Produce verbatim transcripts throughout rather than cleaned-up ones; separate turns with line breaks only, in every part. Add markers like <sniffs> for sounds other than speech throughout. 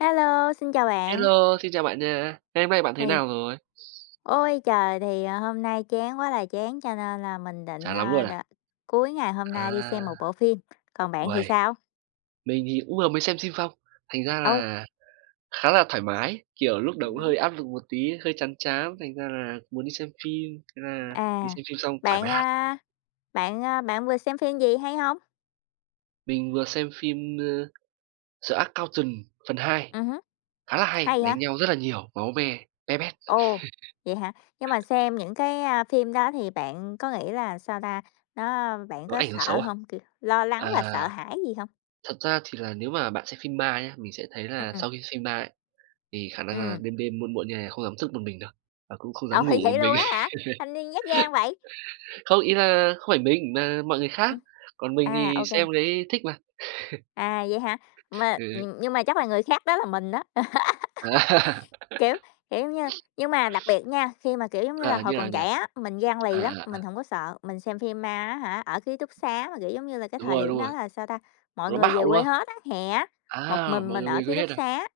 Hello, xin chào bạn.
Hello, xin chào bạn nha. Ngày hôm nay bạn thế
Thì
nào rồi?
Ôi trời, thì, ờ, hôm nay chán quá là chán cho nên là mình định,
Chán lắm
ờ,
luôn
đ
à?
cuối ngày hôm nay đi
À.
xem một bộ phim, còn bạn thì
Uầy!
sao?
Mình thì cũng vừa mới xem xim phong. Thành ra
Âu.
là khá là thoải mái, kiểu, lúc đầu
Ừm
cũng
hứm.
hơi áp lực một tí, hơi chán chán, thành ra là muốn đi xem phim, thế là đi
À.
xem phim xong thoải mái
Bạn,
hẳn.
a bạn, a bạn vừa xem phim gì hay hông?
Mình vừa xem phim, ơ, The Accountant phần hai.
Ừm hứm,
Khá là hay,
hay hả?
đánh nhau rất là nhiều, máu me be bét.
Ồ,
<chuckles>
vậy hả? Nhưng mà xem những cái, a, phim đó thì bạn có nghĩ là, sao ta, nó bạn
Nó
có
ảnh hưởng
sợ
xấu à?
hông? Kiểu, lo lắng
À,
và sợ hãi gì hông?
thật ra thì là nếu mà bạn xem phim ma nhá, mình sẽ thấy là
Ừm.
sau khi xem ma ấy, thì khả năng là
Ừm.
đêm đêm muộn muộn như này không dám thức một mình đâu, và cũng không dám
Ồ,
ngủ một
vậy luôn
mình.
á hả?
<chuckles>
Thanh niên nhát gan vậy?
Không, ý là không phải mình mà mọi người khác.
Ừm.
Còn mình
À,
thì
ô kê.
xem thấy thích mà. <chuckles>
À, vậy hả, mà
Ừ, ừ.
nh nhưng mà chắc là người khác đó là mình đó. <laughs>
À.
Kiểu,
<laughs>
kiểu, giống như, nhưng mà đặc biệt nha, khi mà, kiểu, giống như là,
À,
hồi
như nào
còn
nhỉ?
trẻ á, mình gan
À,
lì lắm,
à,
mình
à.
hổng có sợ. Mình xem phim ma á hả, ở ký túc xá mà, kiểu, giống như là, cái
Đúng
thời
rồi,
điểm
đúng
đó
rồi.
là, sao ta, mọi
Nó
người về
bạo, đúng
quê
không?
hết á, hè á, một
À,
mình
mọi
mình
người
ở
về
ký
quê hết
túc
à?
xá,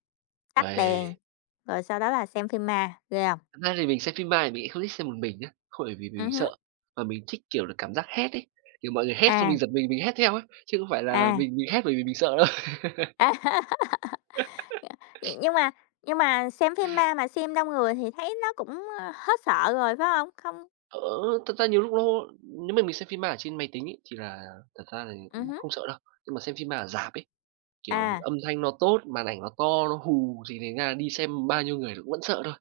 tắt đèn,
Uầy!
rồi sau đó là xem phim ma. Ghê hông?
Thật ra thì mình xem phim ma thì mình lại không thích xem một mình nhá, không phải vì mình
Ừm hứm.
sợ, mà mình thích, kiểu là, cảm giác hét ấy. Kiểu, mọi người hét xong mình
À.
giật mình, mình hét theo ấy, chứ không phải là
À.
mình mình hét bởi vì mình sợ đâu. <chuckles>
À. <laughs>
<chuckles>
Ờ,
<sniffs>
nhưng mà nhưng mà xem phim ma mà xem đông người thì thấy nó cũng hết sợ rồi, phải hông? Không
Ơ, ơ, thật ra nhiều lúc nó nếu mà mình xem phim ma ở trên máy tính ấy, thì là thật ra thì
Ừm
cũng
hứm.
không sợ đâu. Nhưng mà xem phim ma ở rạp ấy, kiểu,
À.
âm thanh nó tốt, màn ảnh nó to, nó hù thì thành ra là đi xem bao nhiêu người cũng vẫn sợ thôi.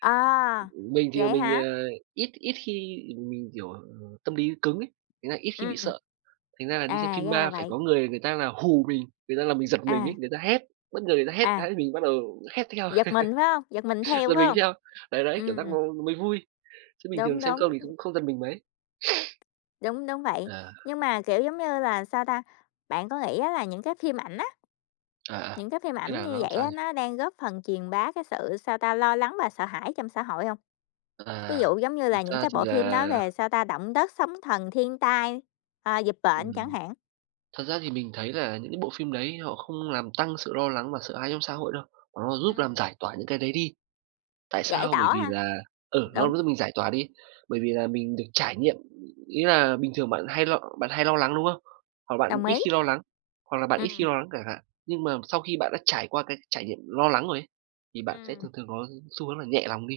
À,
Mình thì
vậy
mình,
hả?
à, ít ít khi mình, kiểu, tâm lý cứng ấy, thành ra ít khi bị
Ừm.
sợ. Thành ra là đi xem
À,
phim
ra là
ma phải
vậy.
có người người ta là hù mình, người ta làm mình giật mình ấy,
À.
người ta hét, bất ngờ người ta hét
À.
cái mình bắt đầu hét theo,
Giật mình, phải hông? Giật mình
<chuckles>
theo,
giật
phải
mình
hông?
theo. Đấy, đấy, kiểu giác
Ừm.
nó nó mới vui. Chứ bình thường
Đúng,
xem
đúng.
không thì
Ừm.
cũng không giật mình mấy. <sniffs>
Đúng, đúng vậy.
À.
Nhưng mà, kiểu, giống như là, sao ta, bạn có nghĩ á là những cái phim ảnh á
À, à,
những cái phim
ý
ảnh
là
như
nó làm
vậy
sao
á,
nhỉ?
nó đang góp phần truyền bá cái sự, sao ta, lo lắng và sợ hãi trong xã hội hông? Ví
À,
dụ, giống như là,
thực
những
ra
cái
thì
bộ phim
là
nói về, sao ta, động đất sóng thần, thiên tai, à, dịch bệnh chẳng
Ừm.
hạn.
Thật ra thì mình thấy là những cái bộ phim đấy họ không làm tăng sự lo lắng và sợ hãi trong xã hội đâu, mà nó giúp làm
Ừm.
giải tỏa những cái đấy đi. Tại
Giải
sao? Bởi
tỏa
vì
ha,
là, ừ,
đúng.
nó giúp mình giải tỏa đi. Bởi vì là mình được trải nghiệm, ý là bình thường bạn hay lo bạn hay lo lắng, đúng không? Hoặc bạn
Đồng
ít
ý.
khi lo lắng, hoặc là bạn ít khi
Ừm.
lo lắng chẳng hạn. Nhưng mà sau khi bạn đã trải qua cái trải nghiệm lo lắng rồi ấy, thì bạn sẽ
Ừm.
thường thường có xu hướng là nhẹ lòng đi.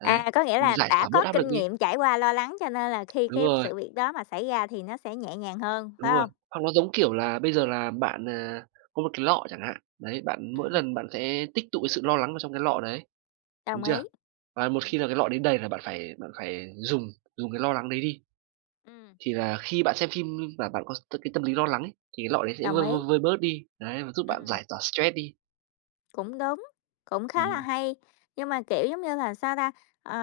Đấy,
À, có nghĩa là
giải
đã
tỏa bớt
có
áp lực
kinh
đi.
nghiệm trải qua lo lắng cho nên là khi
Đúng
cái
rồi.
sự việc đó mà xảy ra thì nó sẽ nhẹ nhàng hơn, phải
Đúng rồi.
hông?
Hoặc nó giống, kiểu là, bây giờ là bạn, à, có một cái lọ chẳng hạn. Đấy, bạn mỗi
Ừm.
lần bạn sẽ tích tụ cái sự lo lắng vào trong cái lọ đấy, đúng
Đồng ý.
chưa? Và một khi
Ừm.
là cái lọ đấy đầy là bạn phải bạn phải dùng dùng cái lo lắng đấy đi.
Ừm.
Thì là khi bạn xem phim mà bạn có cái tâm lý lo lắng ấy, thì cái lọ đấy sẽ
Đồng
vơi,
ý.
vơi, vơi bớt đi. Đấy, và giúp bạn
Ừm.
giải tỏa stress đi.
Cũng đúng, cũng khá là
Ừm.
hay. Nhưng mà, kiểu giống như là, sao ta, ờ,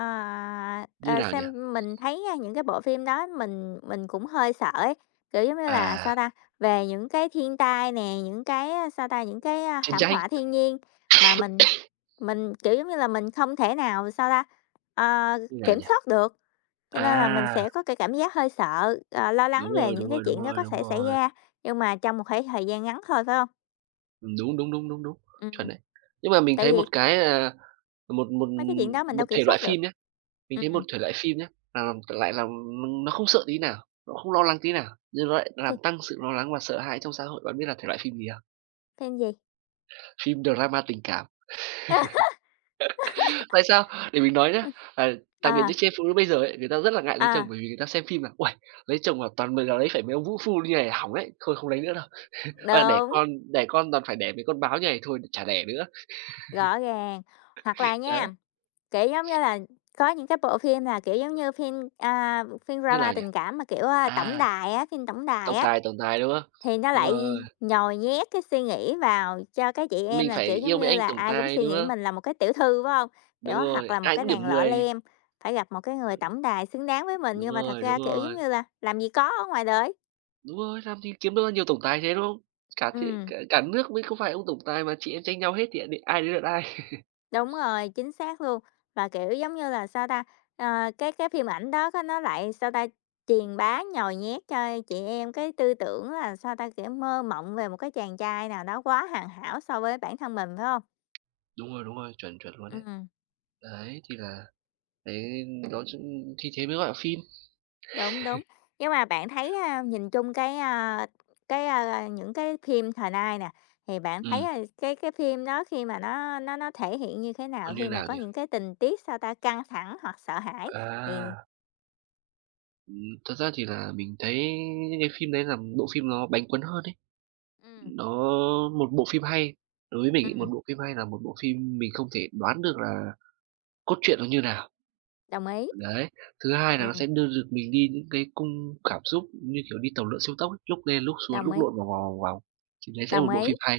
Như
ờ, ờ,
nào nhỉ?
xem mình thấy, a, những cái bộ phim đó, mình mình cũng hơi sợ ấy. Kiểu giống như là, sao
À!
ta, về những cái thiên tai nè, những cái, sao ta, những cái, a,
Chàng
thảm
trai.
họa thiên nhiên mà mình
<coughs>
mình, kiểu giống như là, mình không thể nào, sao ta, ờ,
Như nào
kiểm
nhỉ?
soát được. Cho nên là mình
À!
sẽ có cái cảm giác hơi sợ, ờ, lo lắng
Đúng
về
rồi,
những
đúng
cái
rồi, đúng
chuyện đó
rồi,
có
đúng
thể xảy
rồi.
ra. Nhưng mà trong một thể thời gian ngắn thôi, phải không?
Ừm, đúng, đúng, đúng, đúng, đúng.
Ừm.
Chuẩn đấy. Nhưng mà mình
Tại
thấy
vì
một cái, à, một một
Mấy cái chuyện đó mình
một
đâu kiểm
thể loại
soát được.
phim nhá, mình thấy một
Ừm.
thể loại phim nhá là, ừm, lại làm, ừm, nó không sợ tí nào! Nó không lo lắng tí nào! Nhưng nó lại nó làm
<unintelligible>
tăng sự lo lắng và sợ hãi trong xã hội. Bạn biết là thể loại phim gì không?
Phim gì?
Phim drama tình cảm. <laughs>
<laughs>
Tại sao? Để mình nói nhá.
Ờ.
À, đặc biệt
Ờ.
những chị em phụ nữ bây giờ ấy, người ta rất là ngại lấy
Ờ.
chồng bởi vì người ta xem phim là: "Uầy, lấy chồng mà toàn m g lấy phải mấy ông vũ phu như này hỏng ấy. Thôi không lấy nữa đâu. <chuckles> Ờ, đẻ
Đúng.
con đẻ con toàn phải đẻ mấy con báo như này thôi, chả đẻ nữa."
Rõ ràng! Hoặc là
<laughs> Đấy!
nha, kiểu giống như là, có những cái bộ phim là, kiểu giống như, phim, a, phim
Như
drama
nào nhỉ?
tình cảm mà, kiểu, à, tổng
À.
đài á phim tổng tài
Tổng
á.
tài, tồng tài, đúng không?
Thì nó
Đúng
lại
rồi.
nhồi nhét cái suy nghĩ vào cho các chị em
Mình
là,
phải
kiểu giống
yêu mấy
như
anh
là,
tổng
ai cũng
tài,
suy
đúng
nghĩ
không?
mình là một cái tiểu thư, phải hông? Kiểu,
Đúng
hoặc
rồi,
là một
ai
cái
cũng
nàng
điểm
lọ
mười.
lem, phải gặp một cái người
Ừm.
tổng tài xứng đáng với mình.
Đúng
Nhưng mà thật
rồi,
ra,
đúng
kiểu giống
rồi.
như là, làm gì có ở ngoài đời!
Đúng rồi, làm gì kiếm được nhiều tổng tài thế, đúng không? Cả thế
Ừm.
cả cả nước mới có vài ông tổng tài mà chị em tranh nhau hết thì đ ai đến lượt ai?
Đúng
<laughs>
rồi, chính xác luôn! Và, kiểu, giống như là, sao ta, ờ, cái cái phim ảnh đó nó lại, sao ta, truyền bá nhồi nhét cho chị em cái tư tưởng là, sao ta, kiểu mơ mộng về một cái chàng trai nào đó quá hoàn hảo so với bản thân mình, phải hông?
Đúng rồi, đúng rồi, chuẩn, chuẩn luôn đấy.
Ừm.
Đấy, thì là đấy nói ch thì thế mới gọi là phim.
Đúng, đúng, nhưng mà bạn thấy,
<chuckles>
a, nhìn chung cái, à, cái, a, a những cái phim thời nay nè, thì bạn thấy
Ừm.
cái cái phim đó khi mà nó nó nó thể hiện như thế
Ơ,
nào,
như
khi mà
nào
có
nhi?
những cái tình tiết, sao ta, căng thẳng hoặc sợ hãi thì
À! Ừm. Thật ra thì là mình thấy như phim đấy là bộ phim nó bánh cuốn hơn ấy.
Ừm.
Nó một bộ phim hay đối với mình một
Ừm.
bộ phim hay là một bộ phim mình không thể đoán được là cốt truyện nó như nào.
Đồng ý.
Đấy, thứ hai là nó
Ừm.
sẽ đưa được mình đi những cái cung cảm xúc như kiểu đi tàu lượn siêu tốc ấy, lúc lên lúc xuống,
Đồng
lúc
ý.
lộn vòng vòng, vòng vòng. Thì đấy sẽ là
Đồng
một bộ
ý.
phim hay.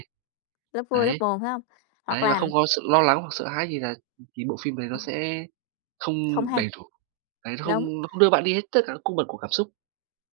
Lúc vui lúc
Đấy.
buồn phải hông? Hoặc
Đấy, và
là
không có sự lo lắng hoặc sợ hãi gì là, ừm, thì bộ phim đấy nó
Ừm.
sẽ không
Không hay.
đầy đủ. Đấy, nó
Đúng.
không nó không đưa bạn đi hết tất cả các cung bậc của cảm xúc.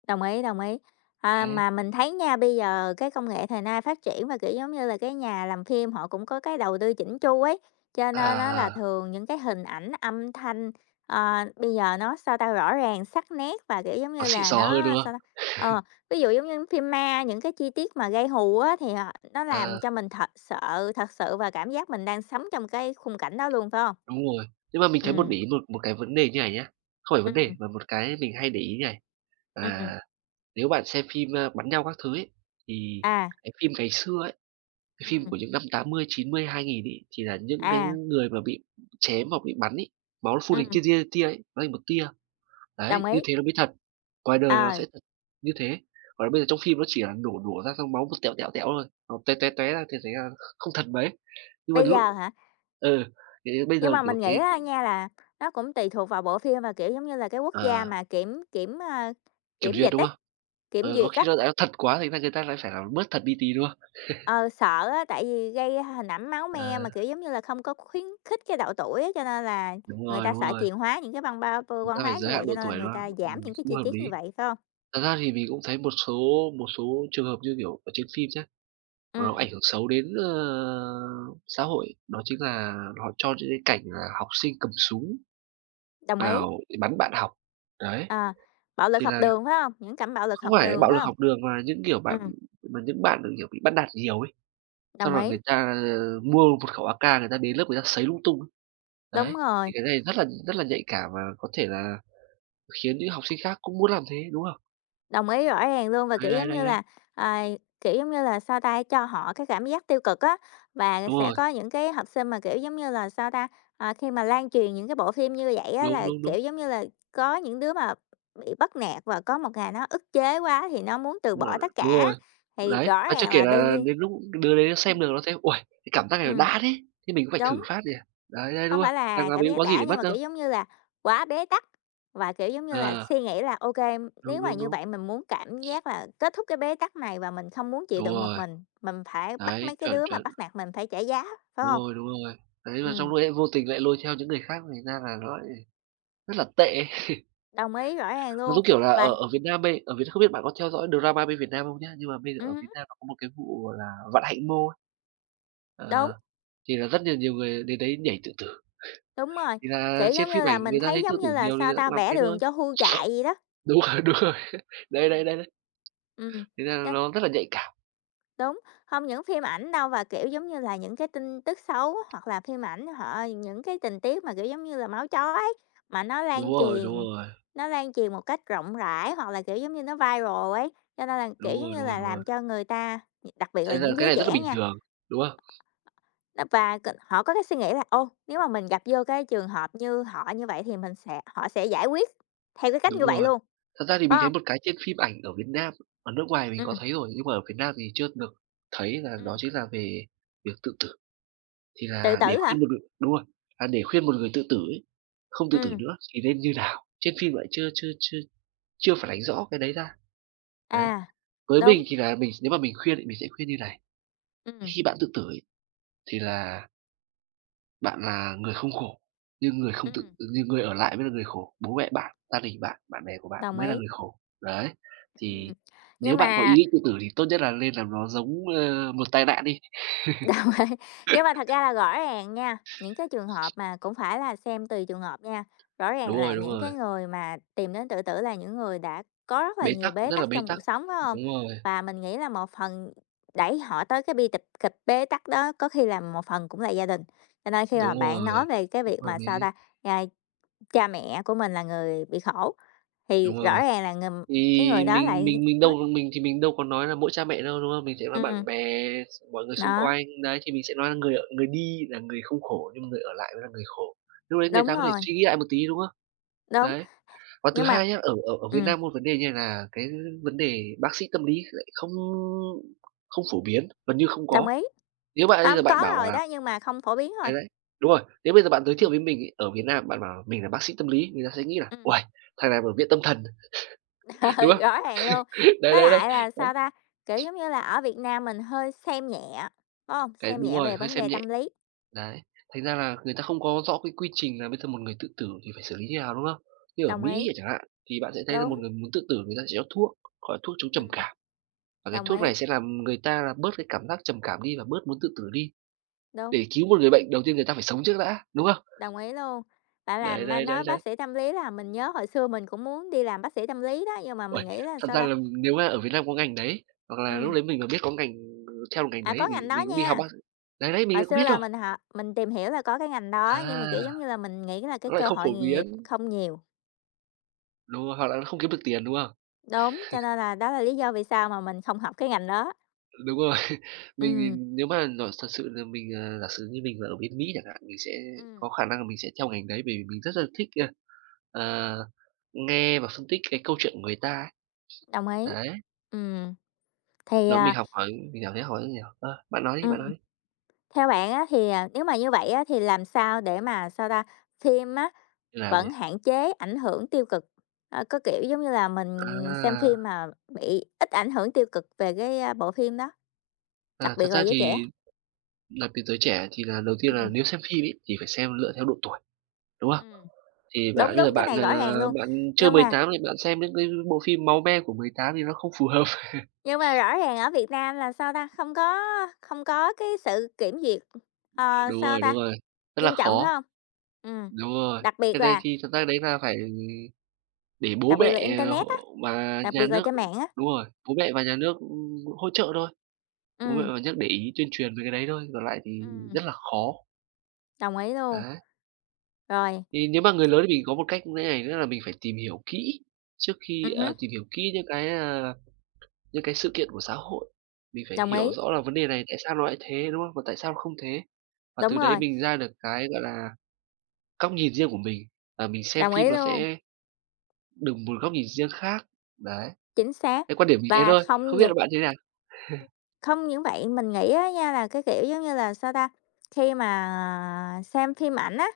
Đồng ý, đồng ý. À,
Đấy.
mà mình thấy nha, bây giờ cái công nghệ thời nay phát triển và, kiểu, giống như là, cái nhà làm phim họ cũng có cái đầu tư chỉn chu ấy, cho
À,
nên á là
à.
thường những cái hình ảnh, âm thanh, ờ, bây giờ nó, sao ta, rõ ràng, sắc nét và, kiểu, giống
Nó
như
xịn
là,
xò hơn,
nó,
đúng
sao ta
không?
ờ,
<laughs>
ví dụ giống như phim ma, những cái chi tiết mà gây hù á thì họ nó làm
Ờ.
cho mình thật sợ thật sự và cảm giác mình đang sống trong cái khung cảnh đó luôn, phải hông?
Đúng rồi. Nhưng mà mình thấy một
Ừm.
để ý một một cái vấn đề như này nhá, không phải vấn đề,
Ừm.
mà một cái mình hay để ý như này,
Ừm.
là nếu bạn xem phim, a, bắn nhau các thứ ấy, thì
À.
cái phim ngày xưa ấy, cái phim
Ừm.
của những năm tám mươi, chín mươi, hai nghìn ấy, thì là những cái
À.
người mà bị chém hoặc bị bắn ấy, máu nó phun hình
Ừm.
tia, tia, tia, tia ấy, nó thành một tia. Đấy,
Đồng
như
ý.
thế nó mới thật, ngoài đời nó
Ờ.
sẽ thật như thế. Còn bây giờ trong phim nó chỉ là nổ, nổ ra xong máu một tẹo, tẹo, tẹo thôi, nó tóe, tóe, tóe ra thì thấy là kh không thật mấy. Nhưng mà
Bây
đến lúc
giờ hả?
ừ, kiểu như bây
Nhưng
giờ,
mà
kiểu,
mình
cái
nghĩ á nha, là nó cũng tùy thuộc vào bộ phim mà, kiểu, giống như là, cái quốc gia
À.
mà kiểm kiểm, ơ,
Kiểm
kiểm
duyệt
dịch
đúng
ấy
không?
kiểm
Ờ, có
duyệt
khi
á.
là tại nó thật quá thế này người ta lại phải làm bớt thật đi tí, đúng không? <chuckles>
Ừ, sợ á, tại vì gây hình ảnh máu me mà,
À.
kiểu, giống như là, không có khuyến khích cái độ tuổi á, cho nên là
Đúng
người
rồi,
ta
đúng
sợ
rồi.
truyền hóa những cái văn ba vô
Chúng ta
văn
phải
hóa
giới
như vậy,
hạn độ
cho nên là
tuổi,
người
đúng không?
ta giảm
Ừm,
những cái
cũng
chi
hợp
tiết như
lý.
vậy, phải hông?
Thật ra thì mình cũng thấy một số một số trường hợp như kiểu ở trên phim nhá, nó
Ừm.
ảnh hưởng xấu đến, ờ, xã hội, đó chính là họ cho những cái cảnh là học sinh cầm súng
Đồng ý.
vào để bắn bạn học, đấy.
Ờ, bạo lực
Thì
học
là
đường phải hông? Những cảnh bạo lực
không
học
phải
đường
bạo
phải
lực
không?
học đường mà những kiểu bạn
Ừm.
mà những bạn kiểu bị bắt nạt nhiều ấy, xong
Đồng
rồi
ý.
người ta, ờ, mua một khẩu AK người ta đến lớp người ta sấy lung tung ấy. Đấy,
Đúng rồi!
thì cái này rất là rất là nhạy cảm và có thể là khiến những học sinh khác cũng muốn làm thế, đúng không?
Đồng ý, rõ ràng luôn. Và,
Đấy,
kiểu
đấy,
giống
đấy,
như
đấy.
là, à, kiểu, giống như là, sao ta, cho họ cái cảm giác tiêu cực á. Và
Đúng
sẽ
rồi.
có những cái học sinh mà, kiểu, giống như là, sao ta, à, khi mà lan truyền những cái bộ phim như vậy á
Đúng,
là,
đúng, đúng.
kiểu, giống như là, có những đứa mà bị bắt nạt và có một ngày nó ức chế quá thì nó muốn từ bỏ
Rồi,
tất
đúng
cả,
rồi.
thì
Đấy,
rõ
và
ràng
chưa kể
là đương
là
nhiên
đến lúc đứa đấy nó
ừm.
xem được nó thấy: "Uầy, cái cảm giác này nó
Ừm.
đã thế! Thế mình cũng phải thử
Đúng.
phát nhỉ?" Đấy, đấy, đúng
Không phải
hông? "Đằng
là
nào
cảm
mình cũng
giác
có gì
đã,
để
nhưng
mất
mà,
đâu."
kiểu, giống như là quá bế tắc, và, kiểu, giống như là
À.
suy nghĩ là OK,
Đúng,
nếu mà
đúng,
như
đúng.
vậy, mình muốn cảm giác là kết thúc cái bế tắc này và mình không muốn chịu
Đúng
đựng một
rồi.
mình. Mình phải bắt
Đấy,
mấy cái
chuẩn,
đứa mà
chuẩn.
bắt nạt mình phải trả giá, phải
Đúng
hông?
rồi, đúng rồi. Đấy là trong
Ừm.
lúc đấy lại vô tình lại lôi theo những người khác, thành ra là nó lại rất là tệ. <laughs>
Đồng ý, rõ ràng
Nó
luôn,
giống kiểu là
và
ở ở Việt Nam bây ở Việt N không biết bạn có theo dõi drama bên Việt Nam không nhá. Nhưng mà bây giờ ở
Ừm
Việt
hứm.
Nam nó có một cái vụ gọi là Vạn Hạnh Mall.
Đúng.
Ờ, thì là rất nhiều nhiều người đến đấy nhảy tự tử.
Đúng
<chuckles>
rồi,
Thì là
kiểu,
trên
giống như
phim
là,
ảnh
mình
người ta
thấy
thấy tự
giống
tử
như là,
nhiều thì
sao
người ta
ta,
cũng làm
vẽ
thế
đường
thôi.
cho hươu chạy vậy đó.
Đúng rồi, đúng rồi. Đấy, đấy,
Ừm.
đấy, đấy.
Ừm.
Thành ra
Chắc
nó rất là nhạy cảm.
Đúng, không những phim ảnh đâu và, kiểu, giống như là, những cái tin tức xấu, hoặc là phim ảnh họ những cái tình tiết mà, kiểu, giống như là, máu chó ấy, mà nó
Đúng
lan
rồi, đúng
truyền,
rồi.
nó lan truyền một cách rộng rãi, hoặc là, kiểu, giống như, nó viral ấy, cho nên là,
Đúng
kiểu, giống
rồi,
như
đúng rồi,
là,
đúng rồi.
làm cho người ta, gi đặc biệt
Thế
là
là
những
cái
giới
này rất là
trẻ
bình
nha
thường, đúng hông?
nó, và c họ có cái suy nghĩ là, ô, nếu mà mình gặp vô cái trường hợp như họ như vậy thì mình sẽ họ sẽ giải quyết theo cái cách như
Đúng
vậy
rồi.
luôn,
Thật ra thì
phải
mình thấy
hông?
một cái trên phim ảnh ở Việt Nam ở nước ngoài mình có
Ừm.
thấy rồi nhưng mà ở Việt Nam thì chưa được thấy là đó
Ừm.
chính là về việc tự tử. Thì
Tự
là, để
tử hả?
khuyên một ngừ đúng rồi, à, để khuyên một người tự tử ấy không tự tử
Ừm.
nữa thì nên như nào? Trên phim lại chưa chưa chưa chưa phản ánh rõ cái đấy ra, đấy.
À,
Với
đúng.
mình thì là mình nếu mà mình khuyên thì mình sẽ khuyên như này
Ừm.
khi bạn tự tử ấy, thì là bạn là người không khổ, nhưng người không tự
Ừm.
nhưng người ở lại mới là người khổ, bố mẹ bạn, gia đình bạn, bạn bè của bạn
Đồng
mới là
ý.
người khổ. Đấy,
Ừm,
thì, nếu
nhưng
bạn có
mà
ý định tự tử thì tốt nhất là nên làm nó giống, ơ, một tai nạn đi. <chuckles>
Đồng ý, nhưng mà thật ra là rõ ràng nha, những cái trường hợp mà cũng phải là xem tùy trường hợp nha, rõ ràng
Đúng
là
rồi, đúng
những
rồi.
cái người mà tìm đến tự tử là những người đã có rất là
Bế
nhiều
tắc,
bế
rất là
tắc
bế
trong
tắc,
cuộc sống phải hông?
đúng rồi.
Và mình nghĩ là một phần đẩy họ tới cái bi tịch kịch bế tắc đó có khi là một phần cũng là gia đình, cho nên khi mà
Đúng
bạn nói
rồi,
về cái
cũng
việc
hợp
mà, sao
lý.
ta, a, cha mẹ của mình là người bị khổ, thì
Đúng
rõ
rồi.
ràng là người
Thì,
cái người đó
mình
lại
mình mình
nói
đâu mình thì mình đâu có nói là mỗi cha mẹ đâu, đúng hông? Mình sẽ nói
Ừm.
bạn bè, s mọi người xung
Đó.
quanh. Đấy, thì mình sẽ nói là người ở người đi là người không khổ nhưng người ở lại mới là người khổ, lúc đấy người
Đúng
ta có thể
rồi.
suy nghĩ lại một tí, đúng không?
Đúng,
Đấy. Và thứ
nhưng mà
hai nhá, ở ở ở Việt
ừm.
Nam một vấn đề như này là cái vấn đề bác sĩ tâm lý lại không không phổ biến, gần như không
Đồng
có.
ý,
Nếu bạn bây giờ
hông,
bạn
có
bảo
rồi
là
đó nhưng mà không phổ biến
đấy,
thôi.
đấy, đúng rồi, nếu bây giờ bạn giới
Ừm.
thiệu với mình ấy, ở Việt Nam bạn bảo mình là bác sĩ tâm lý, người ta sẽ nghĩ là
Ừm.
"Uầy, thằng này ở viện tâm thần",
Ừ,
<chuckles> đúng không?
rõ ràng luôn.
Đấy,
Với
đấy, đấy,
lại là,
đấy.
sao ta, kiểu, giống như là, ở Việt Nam mình hơi xem nhẹ, phải hông,
Đấy,
xem
đúng
nhẹ
rồi,
về
hơi
vấn
xem
đề
nhẹ,
tâm lý.
đấy. Thành ra là người ta không có rõ cái quy trình là bây giờ một người tự tử thì phải xử lý như nào, đúng không? Như ở
Đồng ý.
Mỹ chẳng hạn, thì bạn sẽ thấy là một
Đúng.
người muốn tự tử người ta sẽ cho thuốc, gọi là thuốc chống trầm
Ừm.
cảm, và cái
Đồng
thuốc
ý.
này sẽ làm người ta là bớt cái cảm giác trầm cảm đi và bớt muốn tự tử đi.
Đúng.
Để cứu một người bệnh, đầu tiên người ta phải sống trước đã, đúng không?
Đồng ý luôn, bạn
Đấy,
làm, a,
đấy, đấy,
nói
đấy.
bác sĩ tâm lý làm mình nhớ hồi xưa mình cũng muốn đi làm bác sĩ tâm lý đó, nhưng mà mình
Uầy,
nghĩ là,
thật
sao
ra
ta
là nếu mà ở Việt Nam có ngành đấy, hoặc là lúc
Ừm.
đấy mình mà biết có ngành theo được ngành
À,
đấy
có
thì mình
ngành đó
mình cũng đi học
nha.
bác đấy, đấy, mình
Hồi
lại có
xưa
biết
là
đâu?
mình họ mình tìm hiểu là có cái ngành
À,
đó, nhưng mà, kiểu, giống như là, mình nghĩ là cái
nó lại
cơ
không phổ
hội nghề nghiệp
biến.
không nhiều.
Đúng rồi, hoặc là nó không kiếm được tiền, đúng không?
Đúng, cho
<laughs>
nên là đó là lý do vì sao mà mình không học cái ngành đó.
Đúng rồi. Mình
Ừm.
mình nếu mà nhỏ thật sự là mình, à, giả sử như mình mà ở bên Mỹ chẳng hạn, mình sẽ
Ừm.
có khả năng là mình sẽ theo ngành đấy bởi vì mình rất là thích, ờ, nghe và phân tích cái câu chuyện của người ta ấy.
Đồng ý.
Đấy.
Ừm. Thì,
Đúng, mình
à
học hỏi, mình cảm thấy <unintelligible> ơ, bạn nói đi, bạn nói
Ừm.
đi!
Theo bạn á thì à nếu mà như vậy á thì làm sao để mà, sao ta, phim á,
Như nào
vẫn
nhỉ?
hạn chế ảnh hưởng tiêu cực, ờ, có kiểu, giống như là, mình xem phim
À!
mà bị ít ảnh hưởng tiêu cực về cái bộ phim đó, đặc
À,
biệt
thật
là
ra
giới trẻ.
thì đặc biệt giới trẻ thì là đầu tiên là
Ừm.
nếu xem phim ấy thì phải xem lựa theo độ tuổi, đúng không?
Ừm,
Thì bạn
đúng,
bây
đúng,
giờ
cái
bạn,
này
à,
rõ ràng luôn,
bạn chưa
nhưng
mười
mà
tám thì bạn xem những cái bộ phim máu me của mười tám thì nó không phù hợp. <laughs>
Nhưng mà rõ ràng ở Việt Nam là sao ta, không có không có cái sự kiểm duyệt, ờ,
Đúng
sao
rồi,
ta,
đúng rồi, rất là
nghiêm trọng, phải
khó!
hông? Ừm,
Đúng rồi.
đặc biệt
Cái đấy
là
thì thực ra đấy là phải để bố
Đặc biệt
mẹ
là
h
internet á,
và
đặc
nhà
biệt là
nước
trên mạng á!
đúng rồi, bố mẹ và nhà nước, ưm, hỗ trợ thôi, bố mẹ
Ừm.
và nhà nước để ý tuyên truyền về cái đấy thôi, còn lại thì
Ừm.
rất là khó.
Đồng ý luôn.
Đấy.
Rồi.
Thì nếu mà người lớn thì mình có một cách như thế này nữa là mình phải tìm hiểu kỹ trước khi,
Ừm hứm.
ờ tìm hiểu kỹ những cái, à, những cái sự kiện của xã hội. Mình phải
Đồng ý.
hiểu rõ là vấn đề này tại sao nó lại thế, đúng hông? Và tại sao nó không thế. Và
Đúng
từ đấy
rồi.
mình ra được cái, gọi là, góc nhìn riêng của mình và mình xem
Đồng
phim
ý
nó
luôn.
sẽ đùng một góc nhìn riêng khác, đấy.
Chính xác
Cái quan điểm mình như thế
và
thôi.
không
Không biết
những
là bạn như thế nào? <chuckles>
không những vậy, mình nghĩ, á, nha là cái kiểu, giống như là, sao ta, khi mà, à, xem phim ảnh á,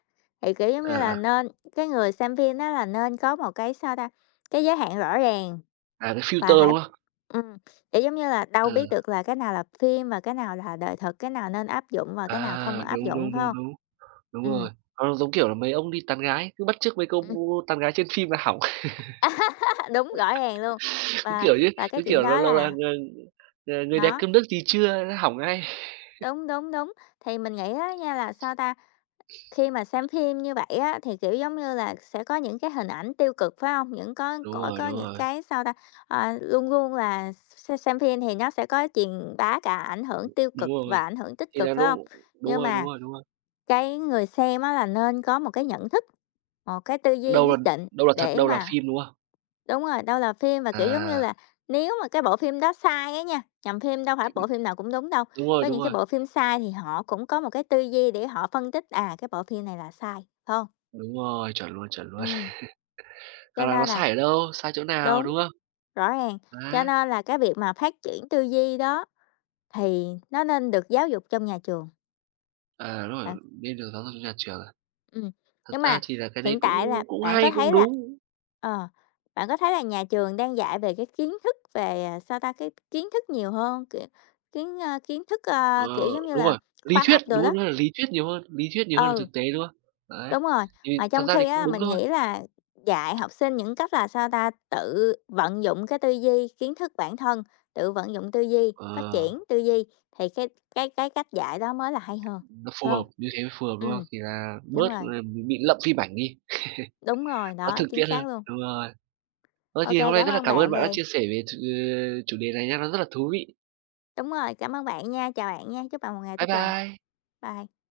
thì, kiểu, giống như
À,
là,
à.
nên cái người xem phim đó là nên có một cái, sao ta, cái giới hạn rõ ràng
À, cái
và
filter,
phải
đúng hông?
ừm, kiểu, giống như là
Ờ.
đâu biết được là cái nào là phim và cái nào là đời thực, cái nào nên áp dụng và cái nào
À,
không áp
đúng,
dụng,
đúng,
phải
đúng,
hông?
đúng. Đúng
Ừm.
rồi, nó giống kiểu là mấy ông đi tán gái cứ bắt chước mấy câu
Ừm.
tán gái trên phim là hỏng.
<laughs> Đúng, rõ ràng luôn,
<laughs> Cứ,
và
kiểu như
và
cứ,
cái chuyện
kiểu, lâu
đó
lâu là
là
"Ng-ng-người đẹp
Nó.
cơm nước gì chưa?" Nó hỏng ngay. <laughs>
Đúng, đúng, đúng. Thì mình nghĩ á nha là sao ta? Khi mà xem phim như vậy á thì, kiểu, giống như là, sẽ có những cái hình ảnh tiêu cực, phải hông? Những có
Đúng
có
rồi,
có
đúng
những
rồi.
cái, sao ta, ờ, luôn luôn là x-xem phim thì nó sẽ có truyền bá cả ảnh hưởng tiêu
Đúng
cực và
rồi,
ảnh hưởng tích
thì là
cực, phải
lúc
hông?
đúng
Nhưng
rồi, đúng
mà,
rồi, đúng rồi.
cái người xem, á, là nên có một cái nhận thức, một cái tư duy
Đâu là
nhất định
đâu là thật,
để
đâu là
mà
phim, đúng hông?
đúng rồi, đâu là phim mà, kiểu, giống như
À.
là nếu mà cái bộ phim đó sai á nha, nhằm phim đâu phải
Chưa biết.
bộ phim nào cũng đúng đâu,
Đúng rồi,
có
đúng
những cái
rồi.
bộ phim sai thì họ cũng có một cái tư duy để họ phân tích: "À, cái bộ phim này là sai," phải hông?
Đúng rồi, chuẩn luôn, chuẩn luôn.
Ừm.
<laughs> Hoặc
Cho
là nó
nên là
sai ở đâu, sai chỗ nào,
đúng,
đúng hông?
rõ ràng, cho
Đấy.
nên là cái việc mà phát triển tư duy đó, thì, nó nên được giáo dục trong nhà trường.
À, đúng
Bạn
rồi, đi đường giáo dục nhà trường à?
Ừm,
Thật
nhưng
ra
mà
thì là cái đấy
hiện tại là
cũng cũng
bạn
hay,
có
cũng
thấy là
đúng.
ờ, bạn có thấy là nhà trường đang dạy về cái kiến thức về, ờ, sao ta, cái kiến thức nhiều hơn, kiểu, kiến, ơ, kiến thức,
Ờ,
ờ, kiểu giống như
đúng
là,
rồi. Lý
khoa
thuyết,
học đồ
đúng
đó.
hông? Đó là lý thuyết nhiều hơn, lý thuyết nhiều hơn là
Ừ.
thực tế, đúng hông?
Ừ.
Đấy.
Đúng rồi,
Thì
mà
thật
trong
ra thì
khi
cũng
á
đúng
mình
thôi.
nghĩ là dạy học sinh những cách là, sao ta, tự vận dụng cái tư duy, kiến thức bản thân, tự vận dụng tư duy, phát
Ờ.
triển tư duy, thì cái cái cái cách dạy đó mới là hay hơn,
Nó phù
phải hông?
hợp, như thế mới phù hợp, đúng hông?
Ừm,
Thì là
đúng
bớt
rồi.
là bị lậm phim ảnh đi.
Đúng rồi,
<laughs> Nó
đó,
thực
chính
tiễn hơn,
xác luôn.
đúng rồi. Ờ,
OK,
thì hôm nay
cảm
rất là
ơn
cảm ơn
bạn
bạn đã
về
chia sẻ về ch-chủ đề này nhá, nó rất là thú vị.
Đúng rồi, cảm ơn bạn nha. Chào bạn nha. Chúc bạn một ngày
Bye
tốt lành.
bye.
Bye.